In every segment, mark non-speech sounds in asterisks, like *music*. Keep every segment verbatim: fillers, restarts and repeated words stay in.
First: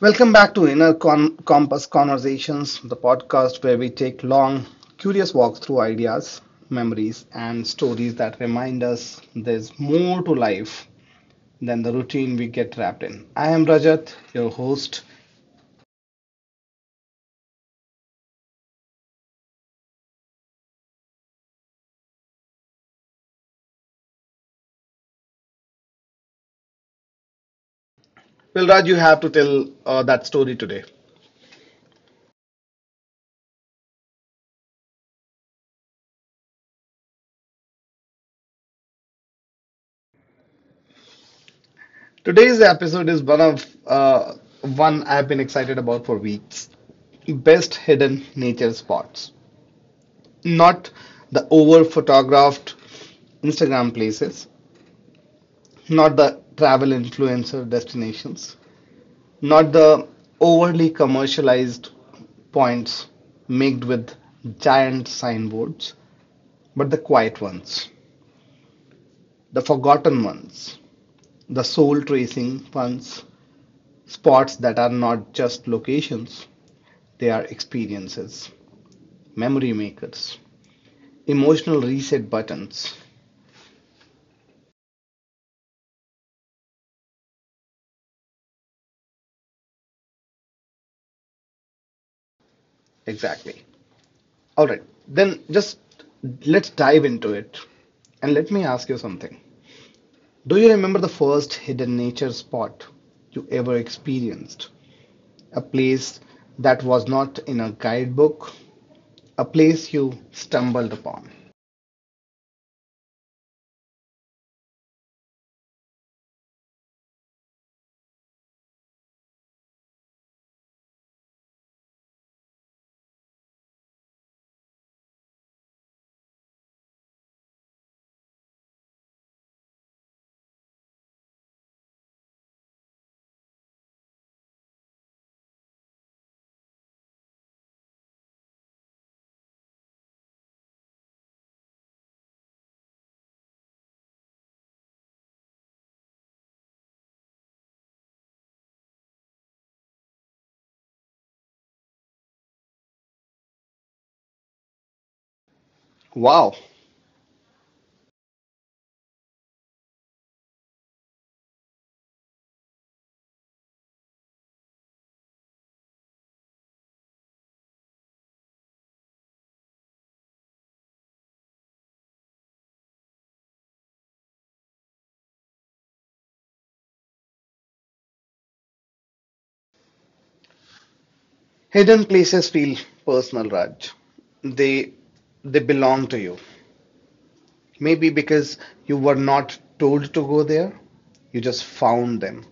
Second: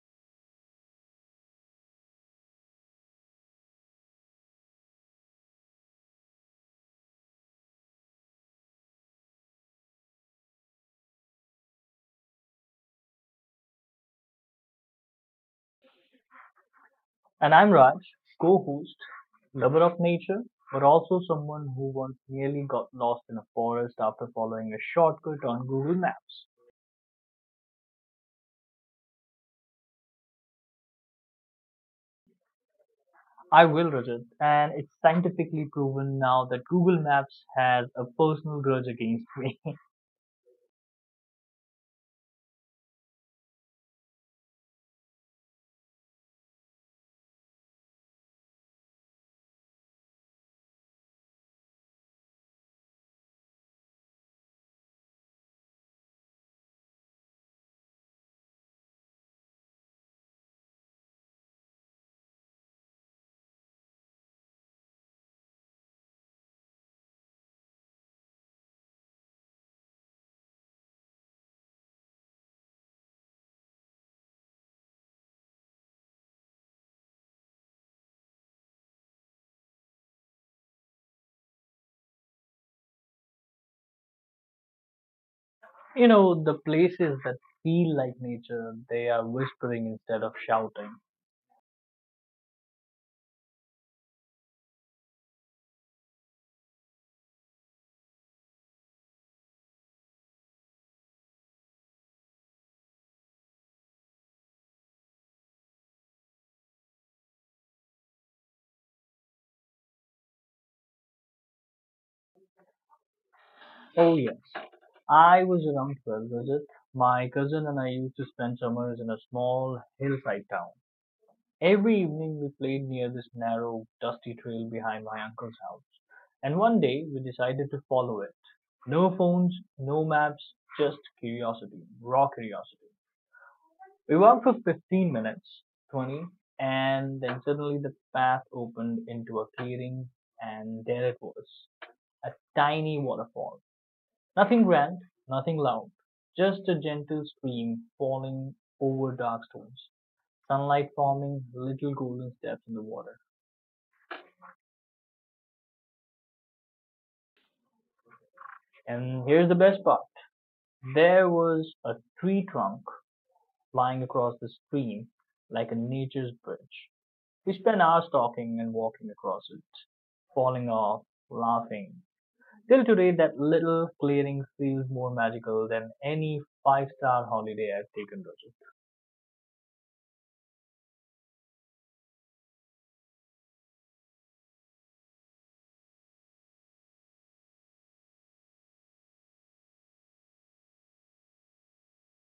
Welcome back to Inner Con- Compass Conversations, the podcast where we take long, curious walks through ideas, memories, and stories that remind us there's more to life than the routine we get trapped in. I am Rajat, your host. And I'm Raj, co host, lover of nature, but also someone who once nearly got lost in a forest after following a shortcut on Google Maps. Well, Raj, you have to tell uh, that story today. I will, Rajat, and it's scientifically proven now that Google Maps has a personal grudge against me. *laughs* Today's episode is one of uh, one I've been excited about for weeks best hidden nature spots. Not the over photographed Instagram places, not the travel influencer destinations, not the overly commercialized points made with giant signboards, but the quiet ones, the forgotten ones, the soul tracing ones, spots that are not just locations, they are experiences, memory makers, emotional reset buttons. You know, the places that feel like nature, they are whispering instead of shouting. Exactly. All right, then just let's dive into it. And let me ask you something. Do you remember the first hidden nature spot you ever experienced? A place that was not in a guidebook, a place you stumbled upon. Oh, yes. I was around twelve, Rajat. My cousin and I used to spend summers in a small hillside town. Every evening we played near this narrow, dusty trail behind my uncle's house, and one day we decided to follow it. No phones, no maps, just curiosity, raw curiosity. We walked for fifteen minutes, twenty, and then suddenly the path opened into a clearing, and there it was a tiny waterfall. Nothing grand, nothing loud, just a gentle stream falling over dark stones, sunlight forming little golden steps in the water. Wow, And here's the best part. There was a tree trunk lying across the stream like a nature's bridge. We spent hours talking and walking across it, falling off, laughing. Till today, that little clearing feels more magical than any five star holiday I've taken, Rajat. hidden places feel personal, Raj. They they belong to you. Maybe because you were not told to go there, you just found them.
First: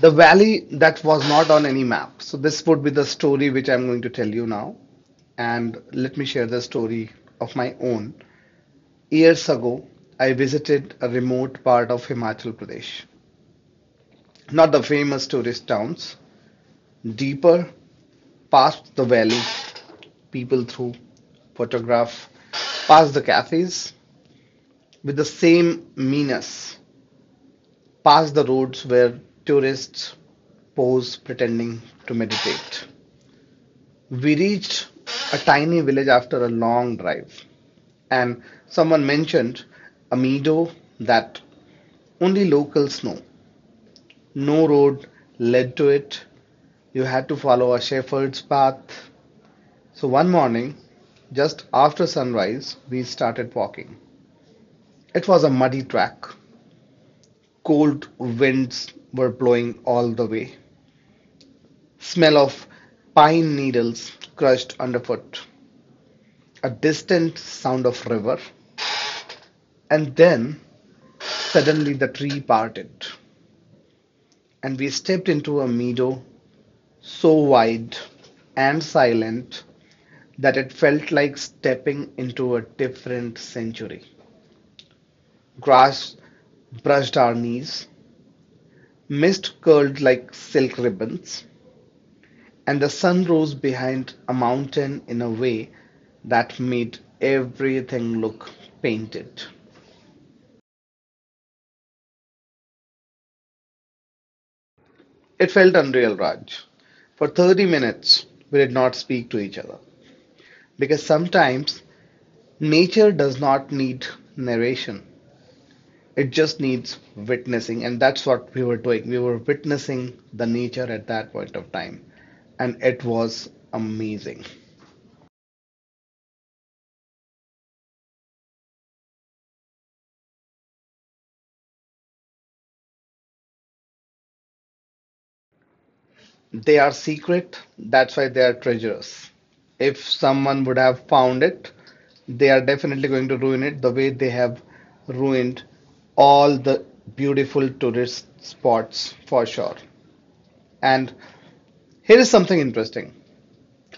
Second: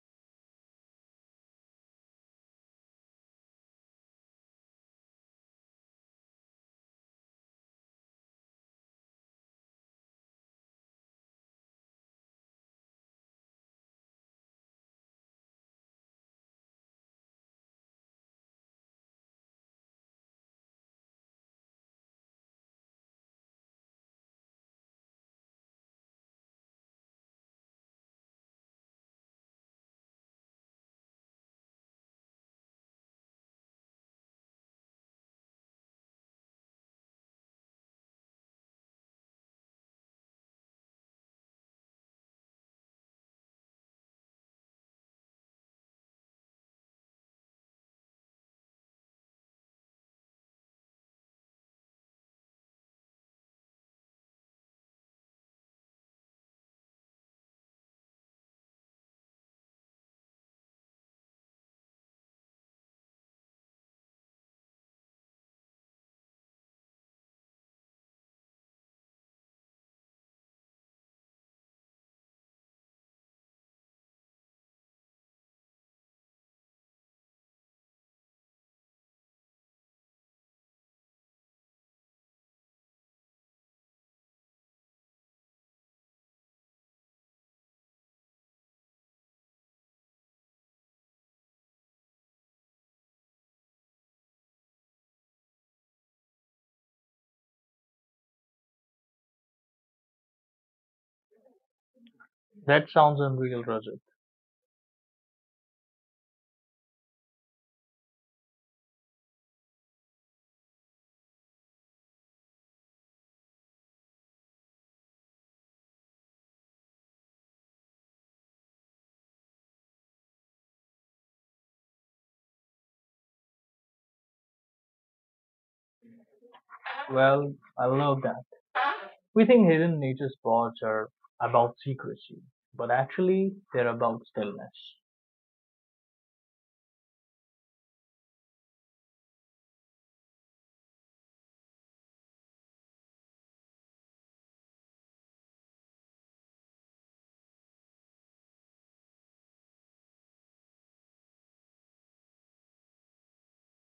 The valley that was not on any map. So this would be the story which I'm going to tell you now, and let me share the story of my own. Years ago, I visited a remote part of Himachal Pradesh. Not the famous tourist towns, deeper past the valley, people through, photograph, past the cafes with the same meanness, past the roads where tourists pose pretending to meditate. We reached a tiny village after a long drive, and someone mentioned a meadow that only locals know. No road led to it. You had to follow a shepherd's path. So one morning, just after sunrise, we started walking. It was a muddy track. Cold winds were blowing all the way. Smell of pine needles crushed underfoot. A distant sound of river. And then suddenly the tree parted and we stepped into a meadow so wide and silent that it felt like stepping into a different century. Grass brushed our knees, mist curled like silk ribbons, and the sun rose behind a mountain in a way that made everything look painted. That sounds unreal, Rajat. It felt unreal, Raj. For thirty minutes, we did not speak to each other because sometimes nature does not need narration. It just needs witnessing, and that's what we were doing. We were witnessing the nature at that point of time, and it was amazing. Well, I love that. We think hidden nature spots are about secrecy, but actually, they're about stillness. They are secret, that's why they are treasures. If someone would have found it, they are definitely going to ruin it the way they have ruined all the beautiful tourist spots for sure. And here is something interesting.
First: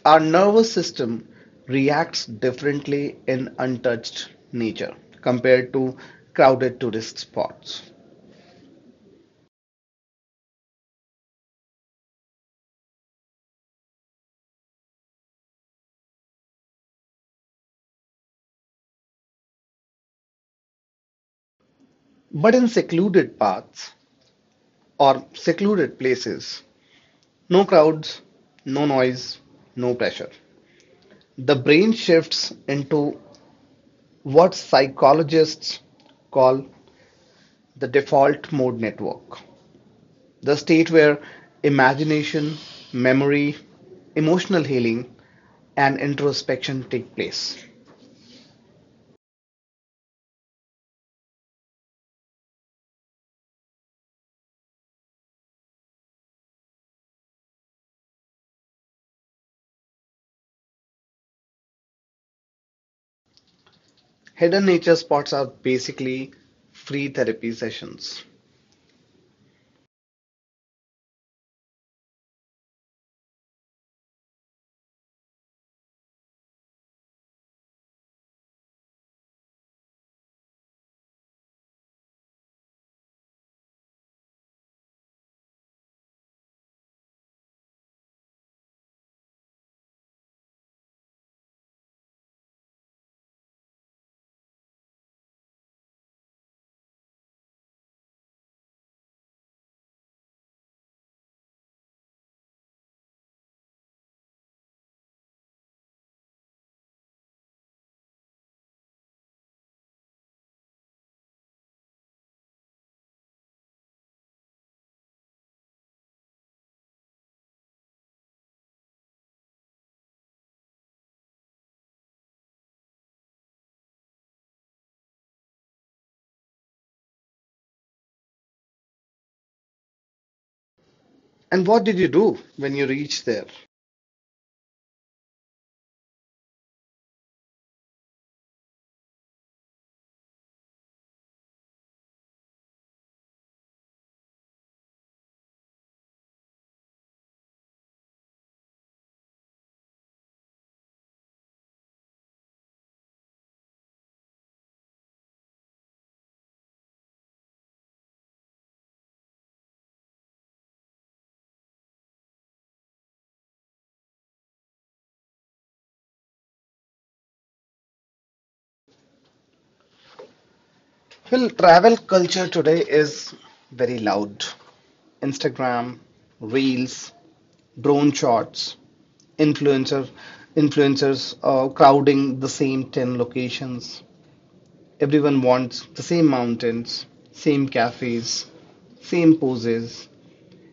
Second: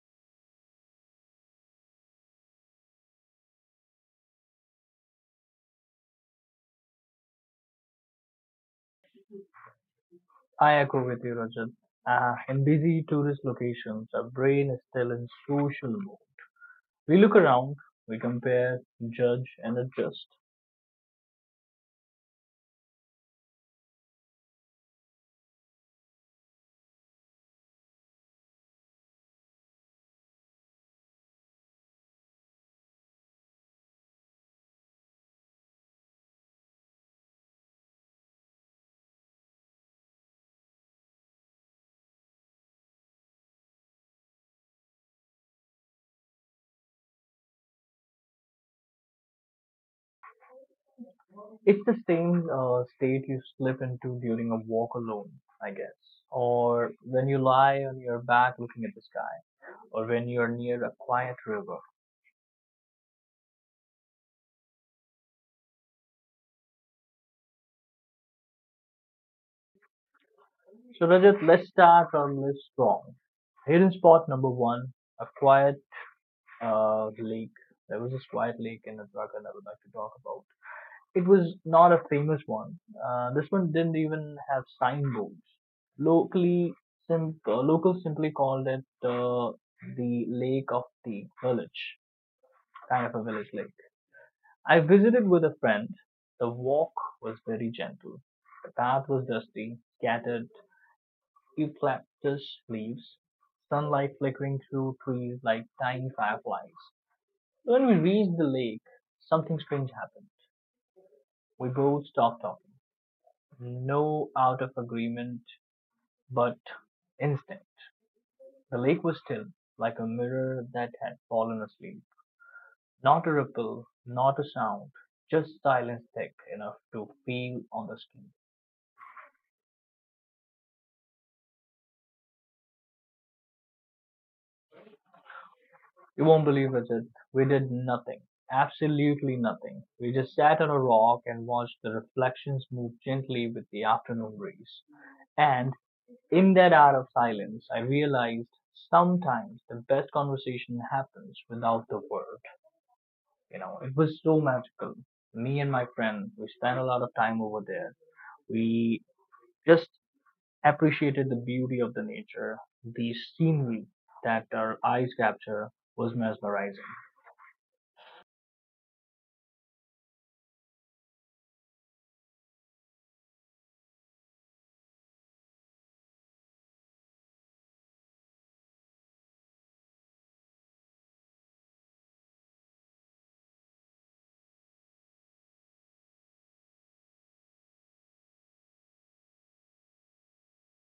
Our nervous system reacts differently in untouched nature compared to crowded tourist spots. I agree with you, Rajat. Uh, in busy tourist locations, our brain is still in social mode. We look around, we compare, judge, and adjust. But in secluded paths or secluded places, no crowds, no noise, no pressure. The brain shifts into what psychologists call the default mode network, the state where imagination, memory, emotional healing, and introspection take place. It's the same uh, state you slip into during a walk alone, I guess, or when you lie on your back looking at the sky, or when you're near a quiet river. Hidden nature spots are basically free therapy sessions. So, Rajat, let's start our list strong. Hidden spot number one, a quiet uh, lake. There was this quiet lake in Uttarakhand I would like to talk about. It was not a famous one. Uh, this one didn't even have signboards. Locally, sim- uh, locals simply called it uh, the Lake of the Village, kind of a village lake. I visited with a friend. The walk was very gentle. The path was dusty, scattered eucalyptus leaves, sunlight flickering through trees like tiny fireflies. When we reached the lake, something strange happened. We both stopped talking. No out of agreement, but instinct. The lake was still, like a mirror that had fallen asleep. Not a ripple, not a sound, just silence thick enough to feel on the skin. And what did you do when you reached there? You won't believe it, Ajit, we did nothing. Absolutely nothing. We just sat on a rock and watched the reflections move gently with the afternoon breeze. And in that hour of silence, I realized sometimes the best conversation happens without the words. You know, it was so magical. Me and my friend, we spent a lot of time over there. We just appreciated the beauty of the nature. The scenery that our eyes capture was mesmerizing. Well, travel culture today is very loud. Instagram, reels, drone shots, influencer, influencers uh, crowding the same ten locations. Everyone wants the same mountains, same cafes, same poses,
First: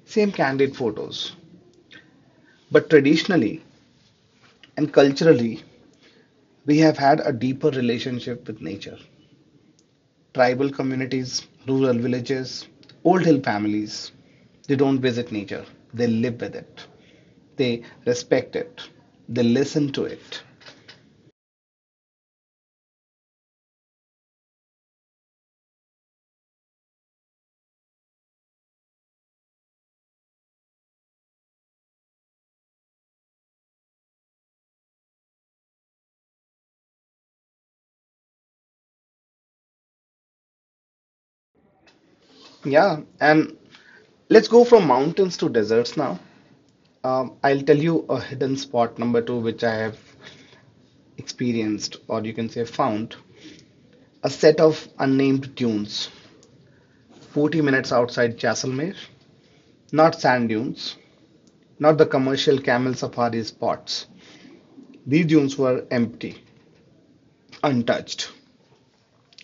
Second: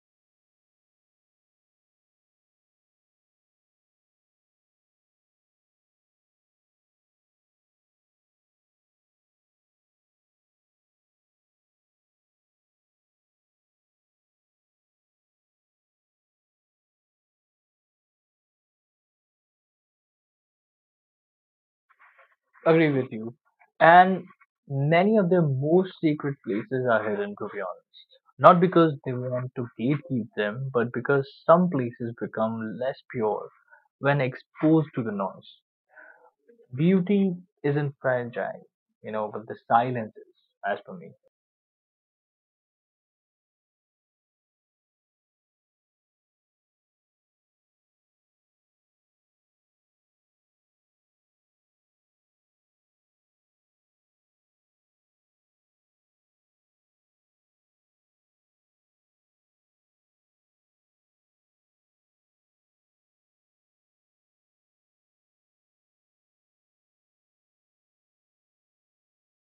same candid photos. But traditionally and culturally, we have had a deeper relationship with nature. Tribal communities, rural villages, old hill families, they don't visit nature, they live with it, they respect it, they listen to it. Agree with you. And many of their most secret places are hidden, to be honest. Not because they want to gatekeep them, but because some places become less pure when exposed to the noise. Beauty isn't fragile, you know, but the silence is, as per me. Yeah, and let's go from mountains to deserts now. Um, I'll tell you a hidden spot number two, which I have experienced, or you can say found, a set of unnamed dunes, forty minutes outside Jaisalmer. Not sand dunes, not the commercial camel safari spots. These dunes were empty, untouched.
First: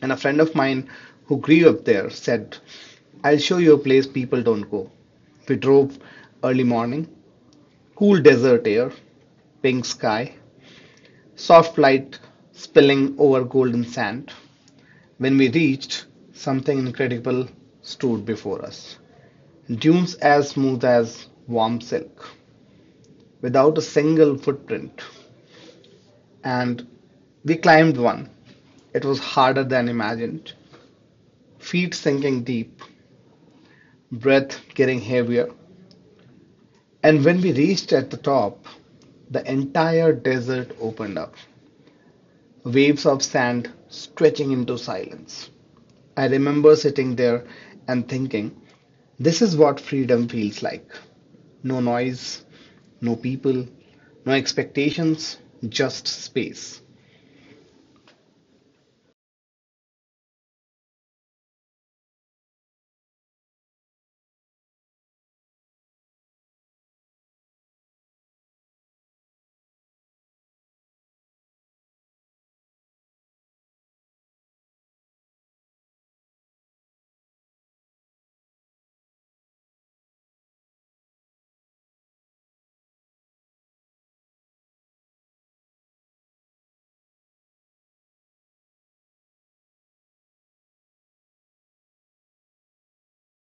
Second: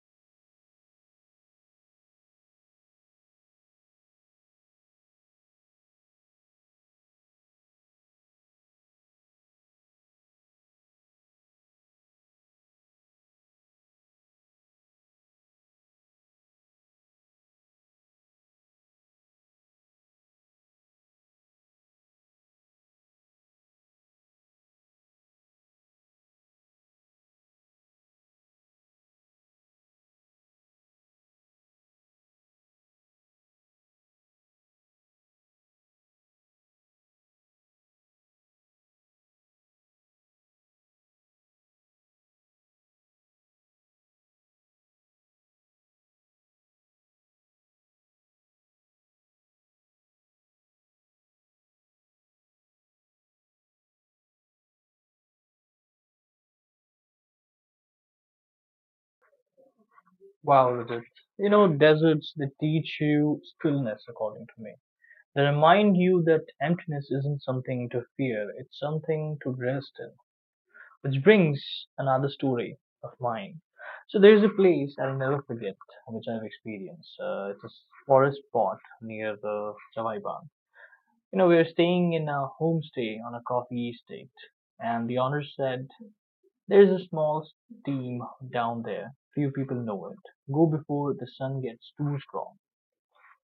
And a friend of mine who grew up there said, I'll show you a place people don't go. We drove early morning, cool desert air, pink sky, soft light spilling over golden sand. When we reached, something incredible stood before us. Dunes as smooth as warm silk, without a single footprint. And we climbed one. It was harder than imagined, feet sinking deep, breath getting heavier. And when we reached at the top, the entire desert opened up, waves of sand stretching into silence. I remember sitting there and thinking, this is what freedom feels like. No noise, no people, no expectations, just space. Wow, Rajat. You know, deserts, they teach you stillness, according to me. They remind you that emptiness isn't something to fear, it's something to rest in. Which brings another story of mine. So there's a place I'll never forget, which I've experienced. Uh, it's a forest spot near the Chawai Bagh. You know, we were staying in a homestay on a coffee estate, and the owner said there's a small steam down there. Few people know it. Go before the sun gets too strong.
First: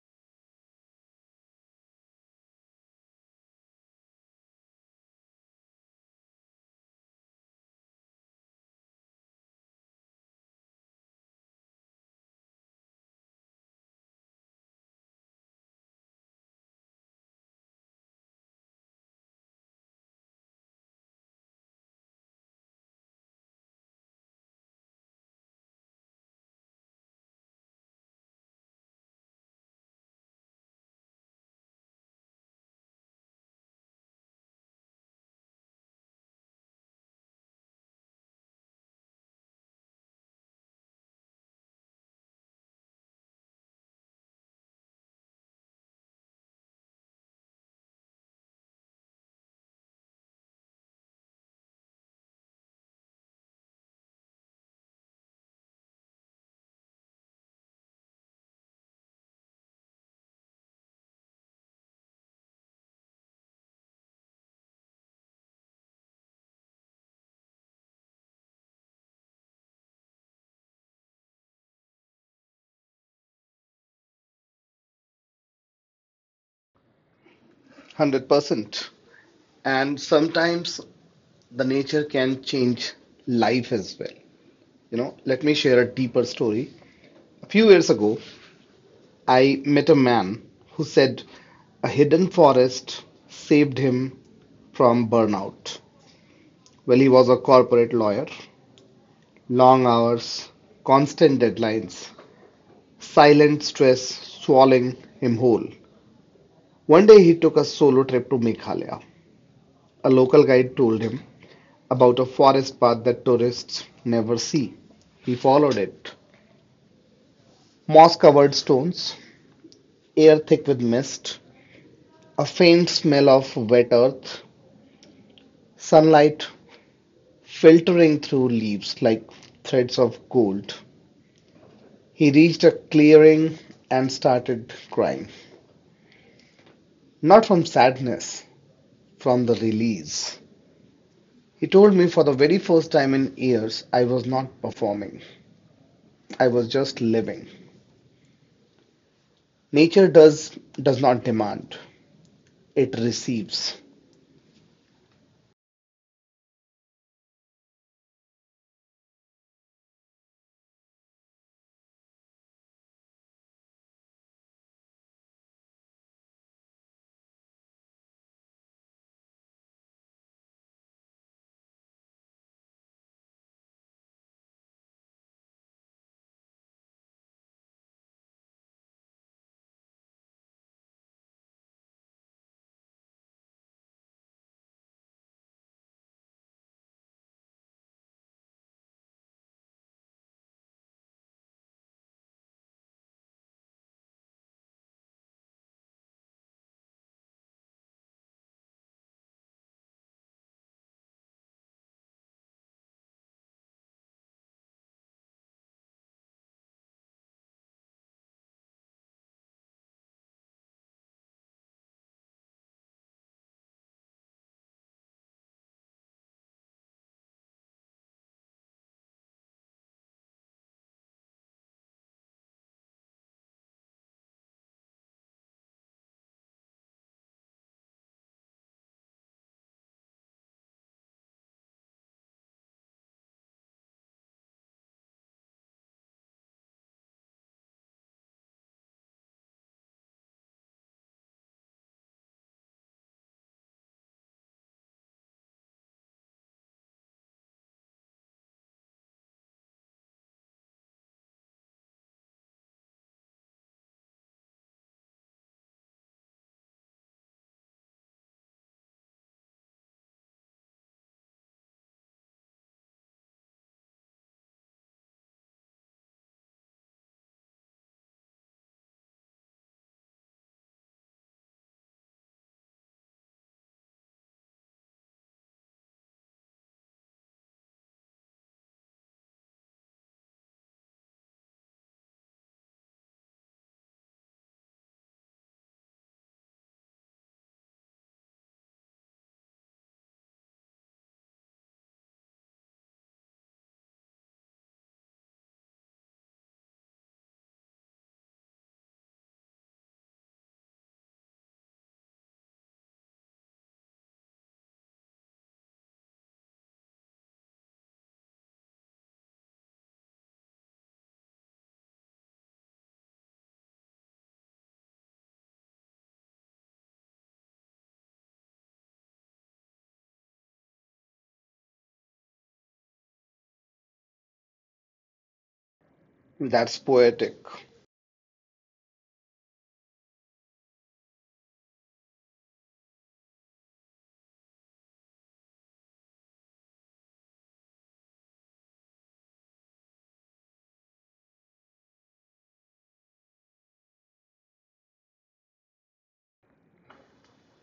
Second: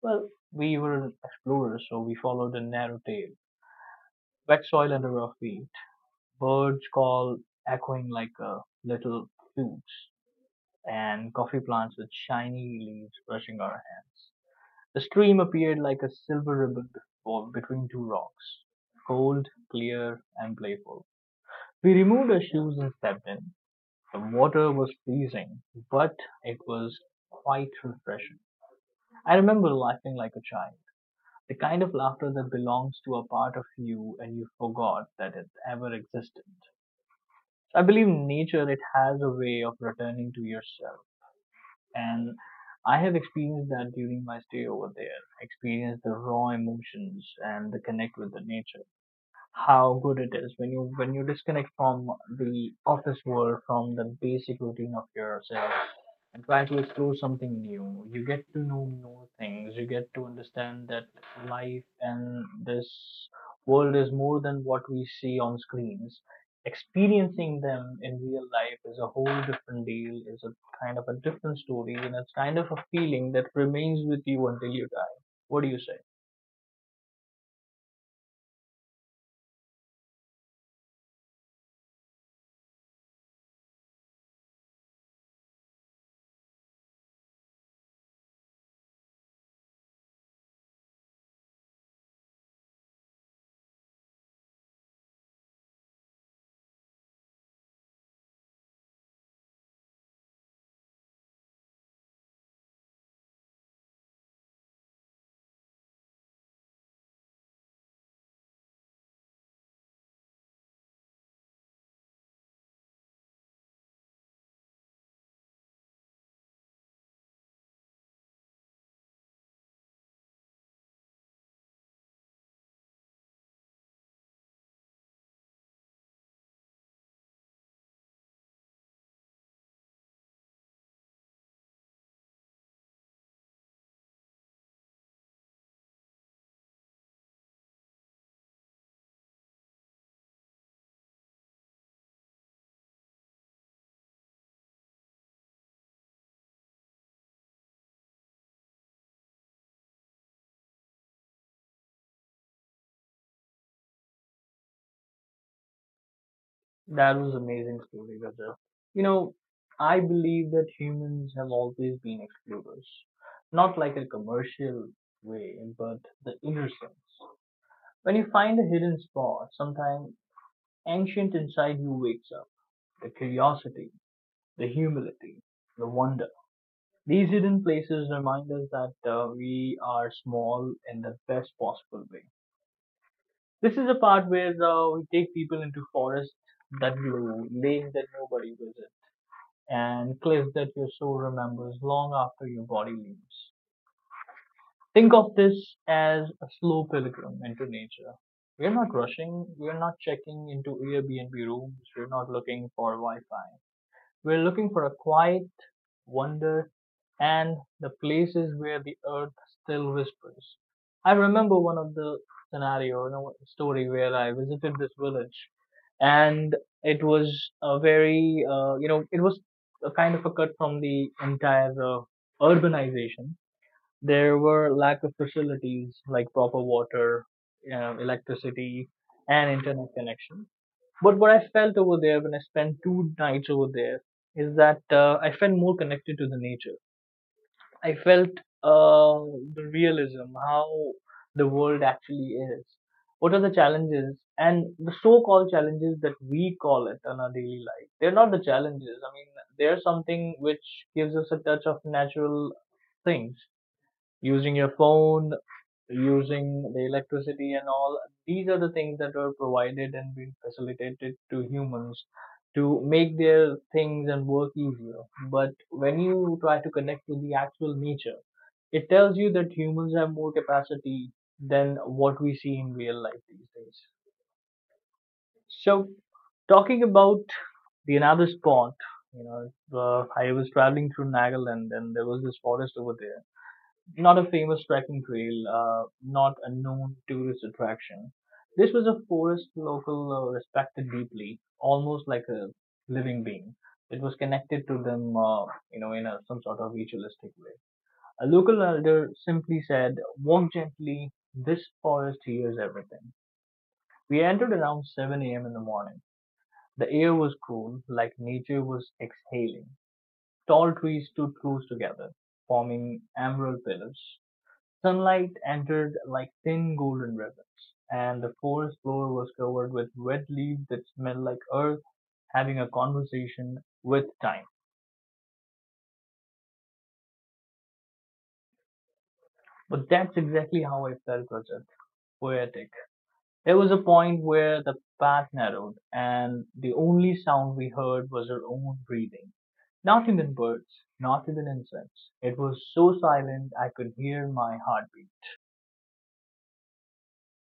Well, we were explorers, so we followed a narrow trail. Wet soil under our feet. Birds call echoing like uh, little flutes. And coffee plants with shiny leaves brushing our hands. The stream appeared like a silver ribbon before, between two rocks. Cold, clear, and playful. We removed our shoes and stepped in. The water was freezing, but it was quite refreshing. I remember laughing like a child, the kind of laughter that belongs to a part of you and you forgot that it ever existed. So I believe in nature it has a way of returning to yourself, and I have experienced that during my stay over there. I experienced the raw emotions and the connect with the nature. How good it is when you when you disconnect from the office world, from the basic routine of yourself, and try to explore something new. You get to know more things. You get to understand that life and this world is more than what we see on screens. Experiencing them in real life is a whole different deal. Is a kind of a different story, and it's kind of a feeling that remains with you until you die. What do you say? one hundred percent. And sometimes the nature can change life as well. You know, let me share a deeper story. A few years ago, I met a man who said a hidden forest saved him from burnout. Well, he was a corporate lawyer, long hours, constant deadlines, silent stress swallowing him whole. One day he took a solo trip to Meghalaya. A local guide told him about a forest path that tourists never see. He followed it. Moss covered stones, air thick with mist, a faint smell of wet earth, sunlight filtering through leaves like threads of gold. He reached a clearing and started crying. Not from sadness, from the release. He told me for the very first time in years I was not performing. I was just living. Nature does does not demand. It receives. That was amazing story, Rajat. You know, I believe that humans have always been explorers, not like a commercial way, but the inner sense. When you find a hidden spot, sometimes ancient inside you wakes up. The curiosity, the humility, the wonder. These hidden places remind us that uh, we are small in the best possible way. This is the part where uh, we take people into forests that you lane that nobody visits and cliff that your soul remembers long after your body leaves. Think of this as a slow pilgrim into nature. We're not rushing, we're not checking into Airbnb rooms, we're not looking for Wi Fi. We're looking for a quiet wonder and the places where the earth still whispers. I remember one of the scenario, you know, story where I visited this village, and it was a very, uh, you know, it was a kind of a cut from the entire uh, urbanization. There were lack of facilities like proper water, you know, electricity, and internet connection but what I felt over there when I spent two nights over there is that uh, I felt more connected to the nature. I felt uh, the realism, how the world actually is. What are the challenges and the so-called challenges that we call it in our daily life? They're not the challenges. I mean, they're something which gives us a touch of natural things using your phone, using the electricity and all. These are the things that were provided and been facilitated to humans to make their things and work easier. But when you try to connect with the actual nature, it tells you that humans have more capacity than what we see in real life these days. So, talking about the another spot, you know, uh, I was traveling through Nagaland and there was this forest over there not a famous trekking trail, uh, not a known tourist attraction. This was a forest local uh, respected deeply, almost like a living being. It was connected to them, uh, you know, in a, some sort of ritualistic way. A local elder simply said, "Walk gently. This forest hears everything." We entered around seven a m in the morning. The air was cool, like nature was exhaling. Tall trees stood close together, forming emerald pillars. Sunlight entered like thin golden ribbons, and the forest floor was covered with wet leaves that smelled like earth having a conversation with time. That's poetic. But that's exactly how I felt, Rajat. Poetic. There was a point where the path narrowed, and the only sound we heard was our own breathing. Not even birds, not even insects. It was so silent I could hear my heartbeat.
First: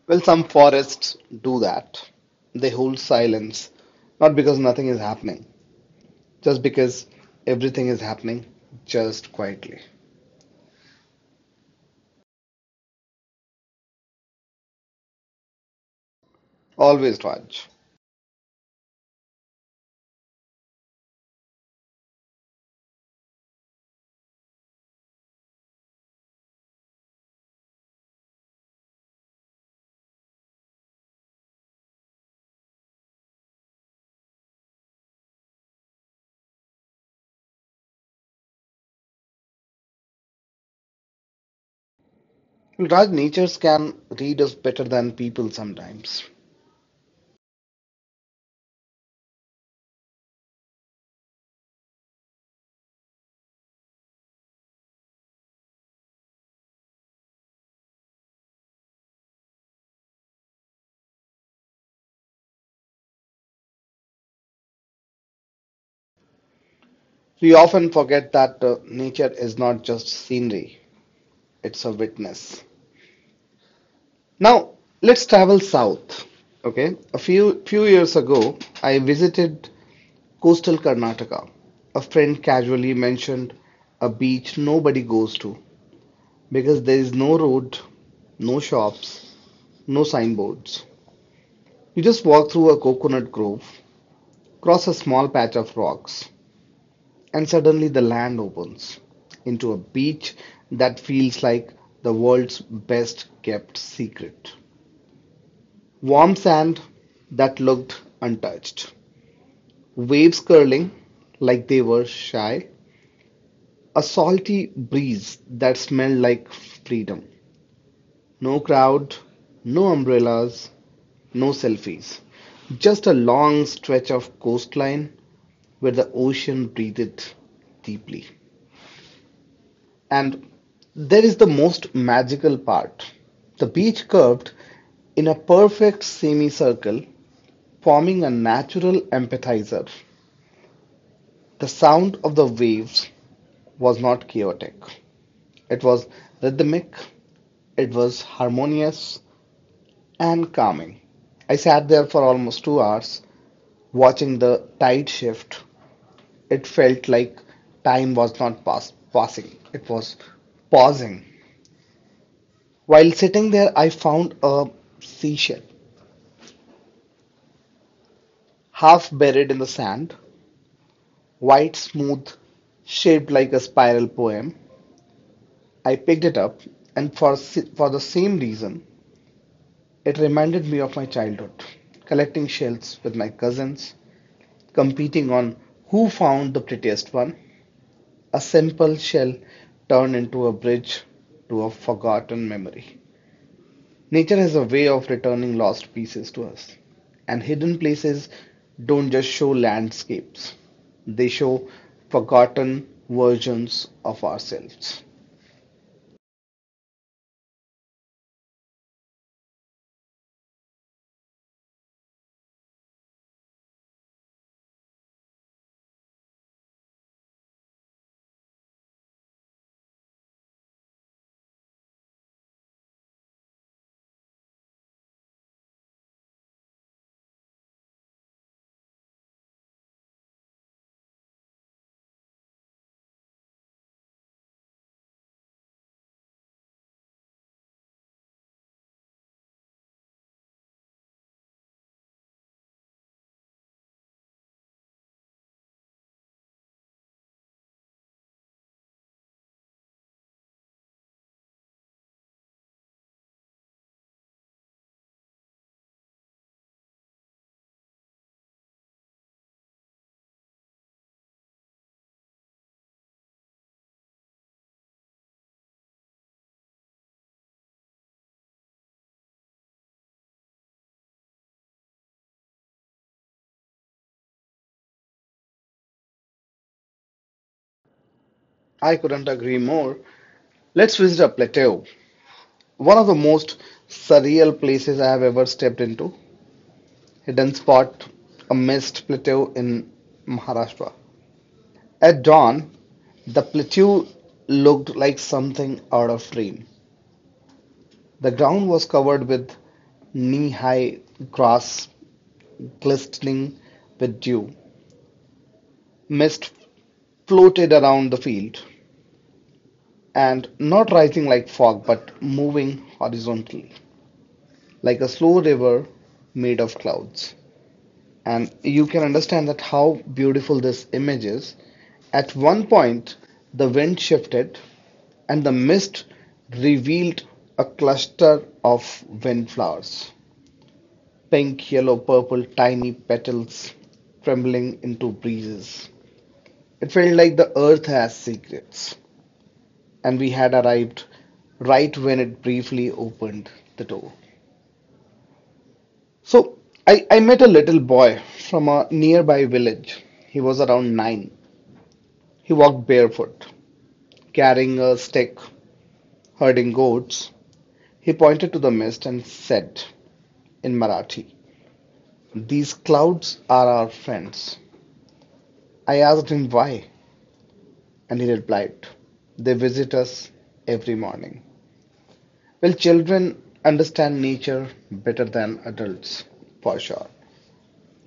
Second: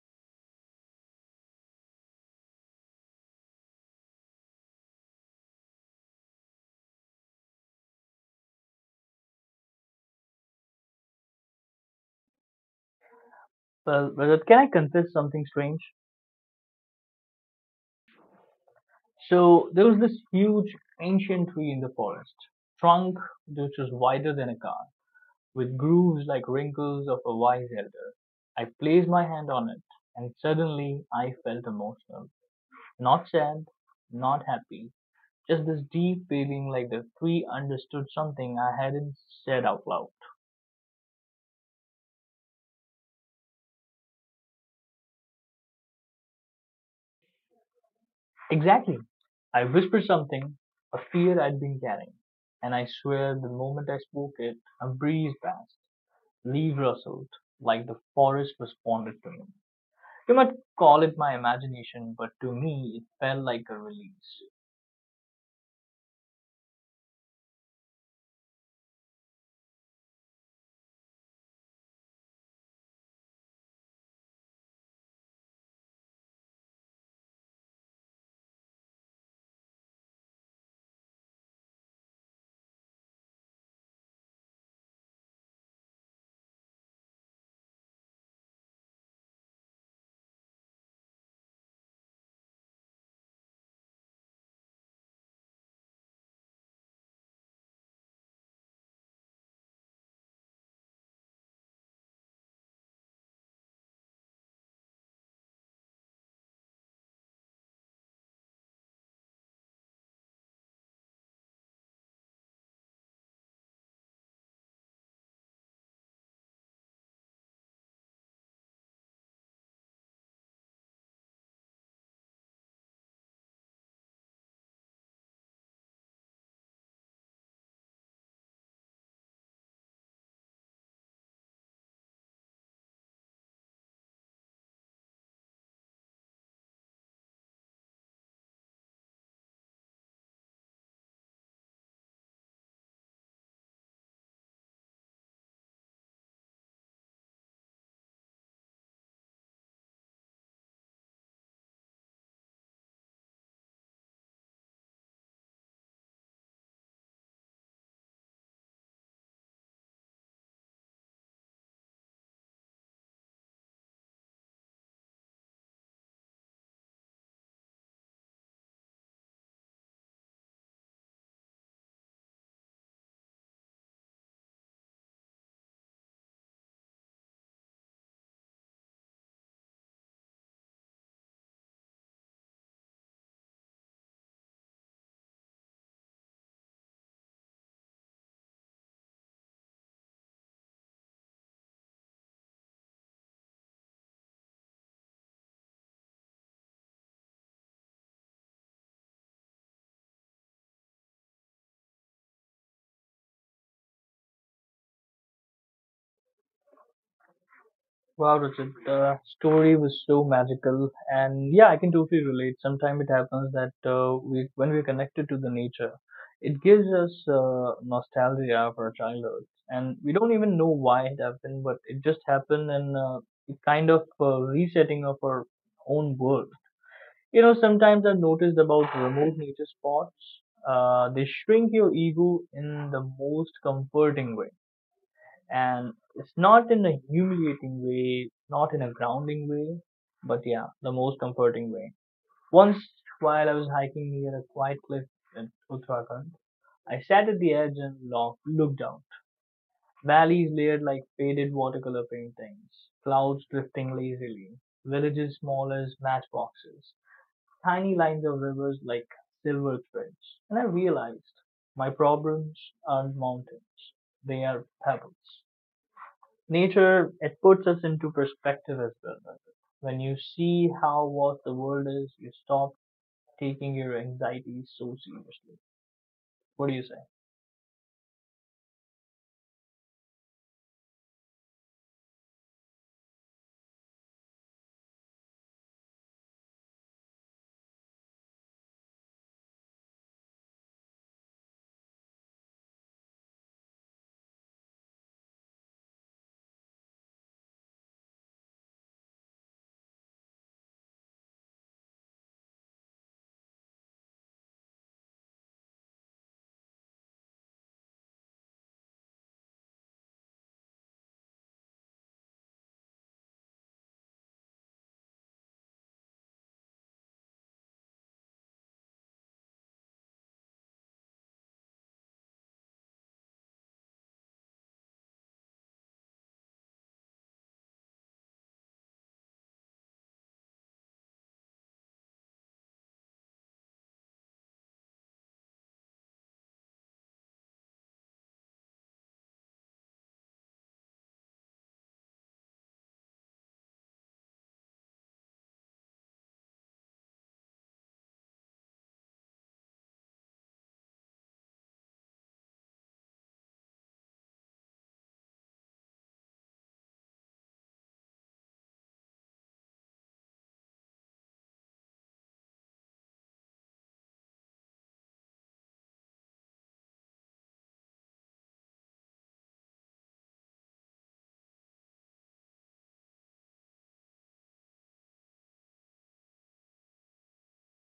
Well, some forests do that. They hold silence, not because nothing is happening, just because everything is happening just quietly. Well, Rajat, can I confess something strange? Always Raj. So there was this huge ancient tree in the forest, trunk which was wider than a car, with grooves like wrinkles of a wise elder. I placed my hand on it, and suddenly I felt emotional. Not sad, not happy, just this deep feeling like the tree understood something I hadn't said out loud. Well, Raj, natures can read us better than people sometimes. Exactly. I whispered something, a fear I'd been carrying, and I swear the moment I spoke it, a breeze passed. Leave rustled, like the forest responded to me. You might call it my imagination, but to me it felt like a release. We often forget that uh, nature is not just scenery, it's a witness. Now, let's travel south. Okay, a few few years ago, I visited coastal Karnataka. A friend casually mentioned a beach nobody goes to because there is no road, no shops, no signboards. You just walk through a coconut grove, cross a small patch of rocks, and suddenly the land opens into a beach that feels like the world's best kept secret. Warm sand that looked untouched, waves curling like they were shy, a salty breeze that smelled like freedom. No crowd, no umbrellas, no selfies. Just a long stretch of coastline where the ocean breathed deeply. And there is the most magical part. The beach curved in a perfect semicircle, forming a natural appetizer. The sound of the waves was not chaotic. It was rhythmic, it was harmonious and calming. I sat there for almost two hours watching the tide shift. It felt like time was not pass- passing, it was pausing. While sitting there, I found a seashell, half buried in the sand, white, smooth, shaped like a spiral poem. I picked it up, and for, si- for the same reason, it reminded me of my childhood, collecting shells with my cousins, competing on who found the prettiest one. A simple shell turned into a bridge to a forgotten memory. Nature has a way of returning lost pieces to us, and hidden places don't just show landscapes, they show forgotten versions of ourselves. Wow, Richard, the story was so magical, and yeah, I can totally relate. Sometimes it happens that uh, we, when we're connected to the nature, it gives us uh, nostalgia for our childhood, and we don't even know why it happened, but it just happened, and uh, it kind of uh, resetting of our own world. You know, sometimes I've noticed about remote nature spots, uh, they shrink your ego in the most comforting way. And it's not in a humiliating way, not in a grounding way, but yeah, the most comforting way. Once, while I was hiking near a quiet cliff in Uttarakhand, I sat at the edge and lo- looked out. Valleys layered like faded watercolor paintings, clouds drifting lazily, villages small as matchboxes tiny lines of rivers like silver threads, and I realized my problems aren't mountains, they are pebbles. Nature, it puts us into perspective as well. When you see how vast the world is, you stop taking your anxieties so seriously. What do you say? I couldn't agree more. Let's visit a plateau, one of the most surreal places I have ever stepped into. Hidden spot, a mist plateau in Maharashtra. At dawn, the plateau looked like something out of dream. The ground was covered with knee-high grass glistening with dew. Mist floated around the field, and not rising like fog, but moving horizontally, like a slow river made of clouds. And you can understand that how beautiful this image is. At one point, the wind shifted, and the mist revealed a cluster of windflowers. Pink, yellow, purple, tiny petals trembling into breezes. It felt like the earth has secrets, and we had arrived right when it briefly opened the door. So I, I met a little boy from a nearby village. He was around nine. He walked barefoot, carrying a stick, herding goats. He pointed to the mist and said in Marathi, these clouds are our friends. I asked him why. And he replied, they visit us every morning. Well, children understand nature better than adults, for sure,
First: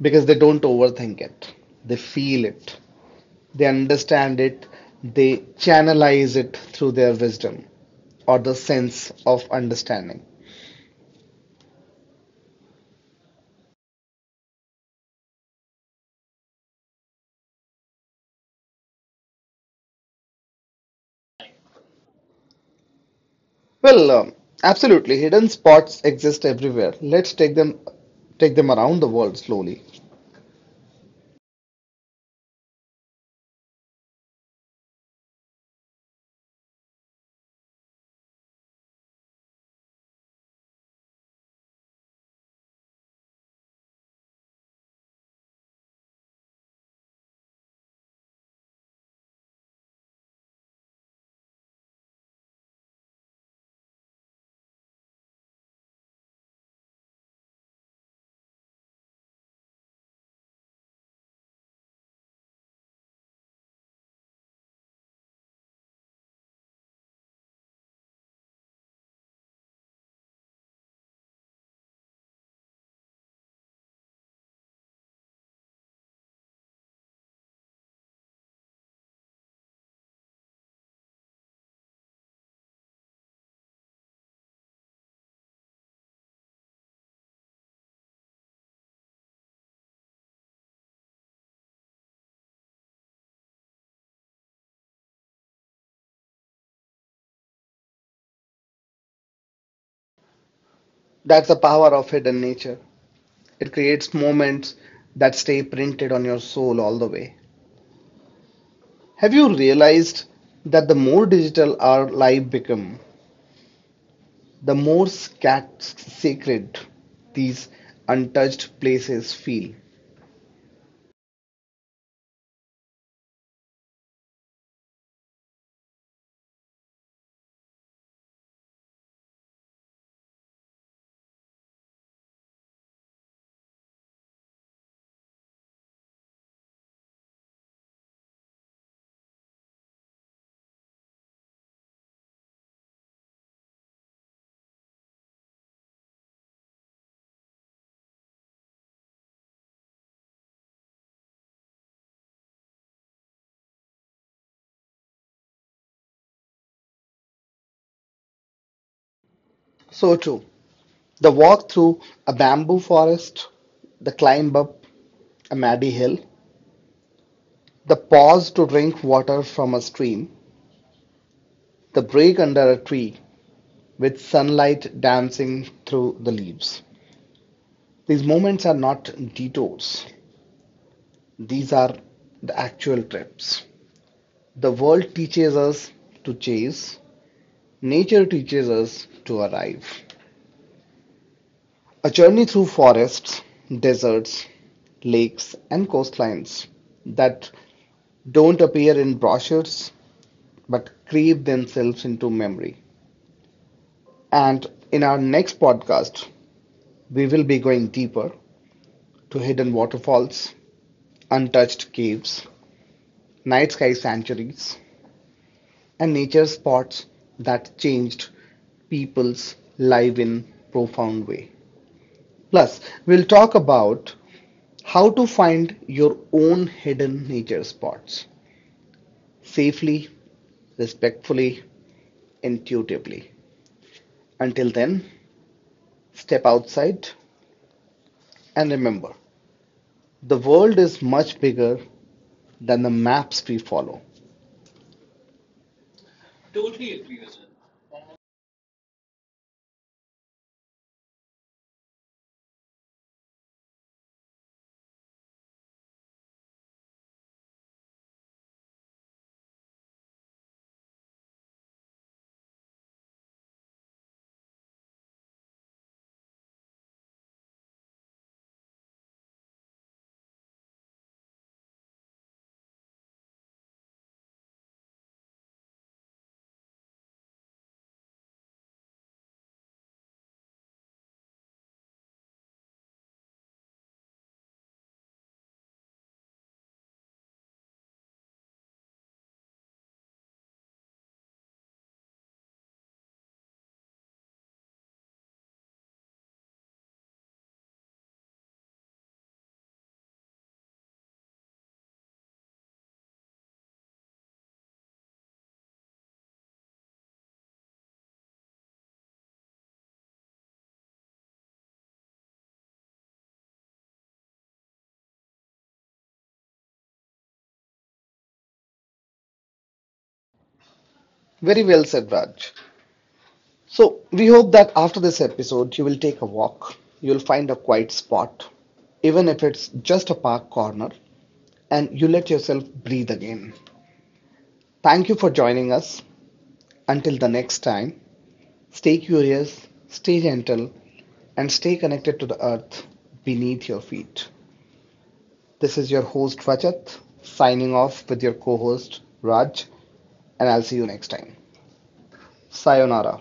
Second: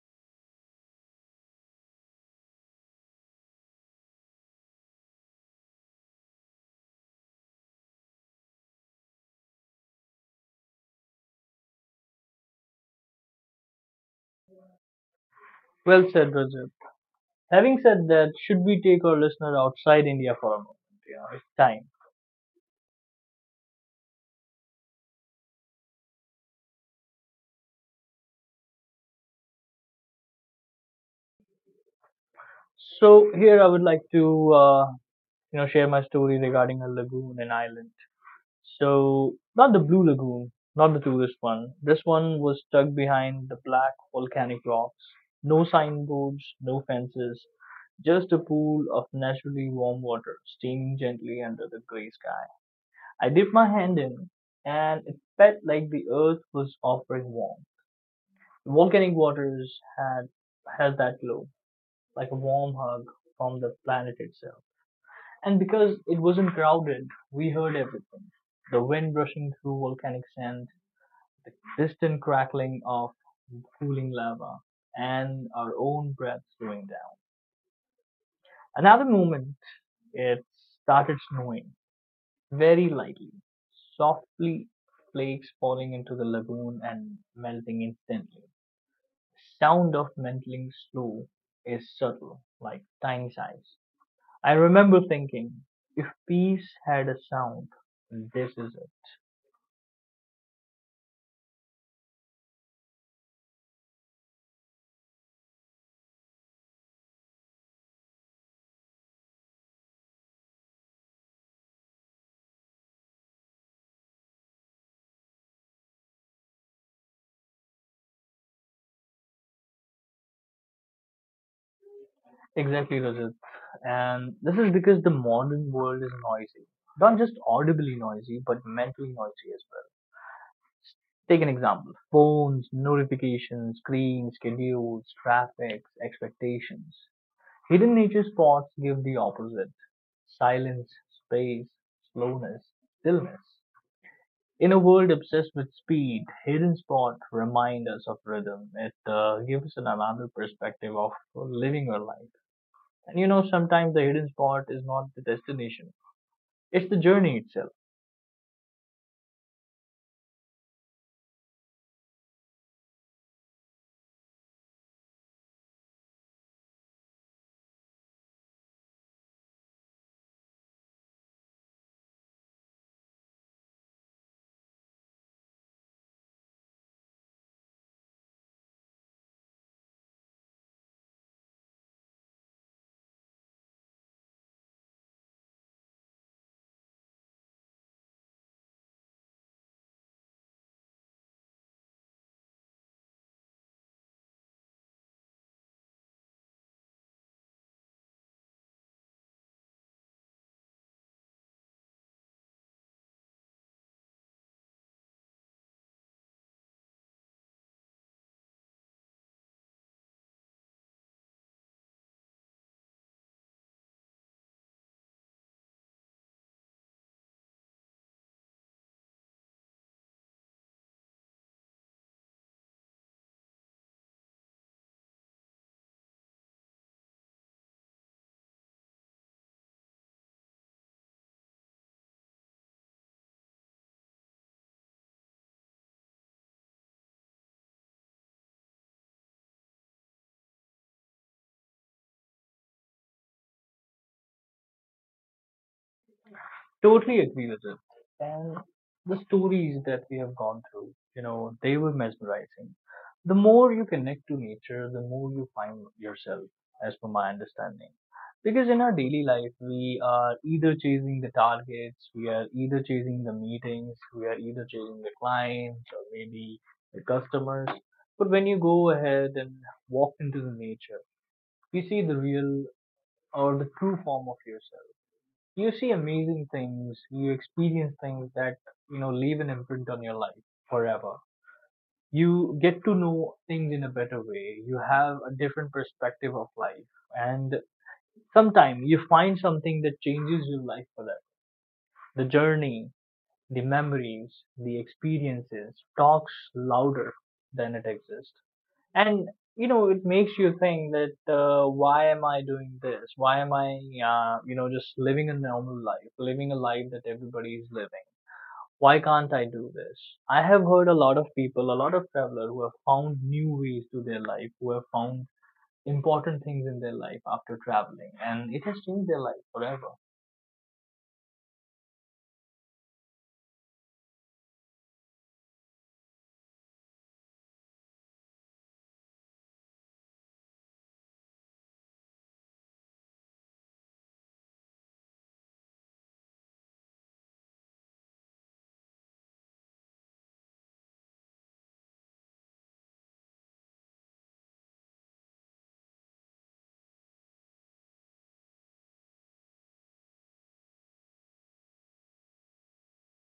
because they don't overthink it. They feel it, they understand it, they channelize it through their wisdom or the sense of understanding. Well said, Rajat. Having said that, should we take our listener outside India for a moment? You know, it's time. Well, um, absolutely, hidden spots exist everywhere. Let's take them take them around the world slowly. So here I would like to, uh, you know, share my story regarding a lagoon and island. So, not the Blue Lagoon, not the tourist one. This one was tucked behind the black volcanic rocks. No signboards, no fences, just a pool of naturally warm water steaming gently under the gray sky. I dipped my hand in, and it felt like the earth was offering warmth. The volcanic waters had has that glow, like a warm hug from the planet itself. And because it wasn't crowded, we heard everything the wind rushing through volcanic sand, the distant crackling of cooling lava, and our own breath slowing down. Another moment, it started snowing very lightly, softly, flakes falling into the lagoon and melting instantly. The sound of melting snow is subtle, like tiny sighs. I remember thinking, if peace had a sound, this is it. That's the power of hidden nature. It creates moments that stay printed on your soul all the way. Have you realized that the more digital our life become, the more scat- sacred these untouched places feel? Exactly, Rajat. And this is because the modern world is noisy. Not just audibly noisy, but mentally noisy as well. Take an example phones, notifications, screens, schedules, traffic, expectations. Hidden nature spots give the opposite silence, space, slowness, stillness. In a world obsessed with speed, Hidden Spot reminds us of rhythm. It uh, gives us another perspective of living our life. And you know, sometimes the hidden spot is not the destination; it's the journey itself. So too, the walk through a bamboo forest, the climb up a muddy hill, the pause to drink water from a stream, the break under a tree with sunlight dancing through the leaves. These moments are not detours. These are the actual trips. The world teaches us to chase, nature teaches us to arrive. A journey through forests, deserts, lakes, and coastlines that don't appear in brochures but crave themselves into memory. And in our next podcast, we will be going deeper to hidden waterfalls, untouched caves, night sky sanctuaries, and nature spots that changed people's life in profound way. Plus, we'll talk about how to find your own hidden nature spots safely, respectfully, intuitively. Until then, step outside and remember the world is much bigger than the maps we follow. Totally agree with it. And the stories that we have gone through, you know, they were mesmerizing. The more you connect to nature, the more you find yourself, as per my understanding. Because in our daily life, we are either chasing the targets, we are either chasing the meetings, we are either chasing the clients or maybe the customers. But when you go ahead and walk into the nature, you see the real or the true form of yourself. You see amazing things. You experience things that, you know, leave an imprint on your life forever. You get to know things in a better way. You have a different perspective of life, and sometime you find something that changes your life forever. The journey, the memories, the experiences talks louder than it exists. And you know, it makes you think that, uh, why am I doing this? Why am I, uh, you know, just living a normal life, living a life that everybody is living? Why can't I do this? I have heard a lot of people, a lot of travelers who have found new ways to their life, who have found important things in their life after traveling, and it has changed their life forever. Very well said, Raj. So, we hope that after this episode, you will take a walk, you'll find a quiet spot, even if it's just a park corner, and you let yourself breathe again. Thank you for joining us. Until the next time, stay curious, stay gentle, and stay connected to the earth beneath your feet. This is your host Rajat, signing off with your co host Raj, and I'll see you next time. Sayonara.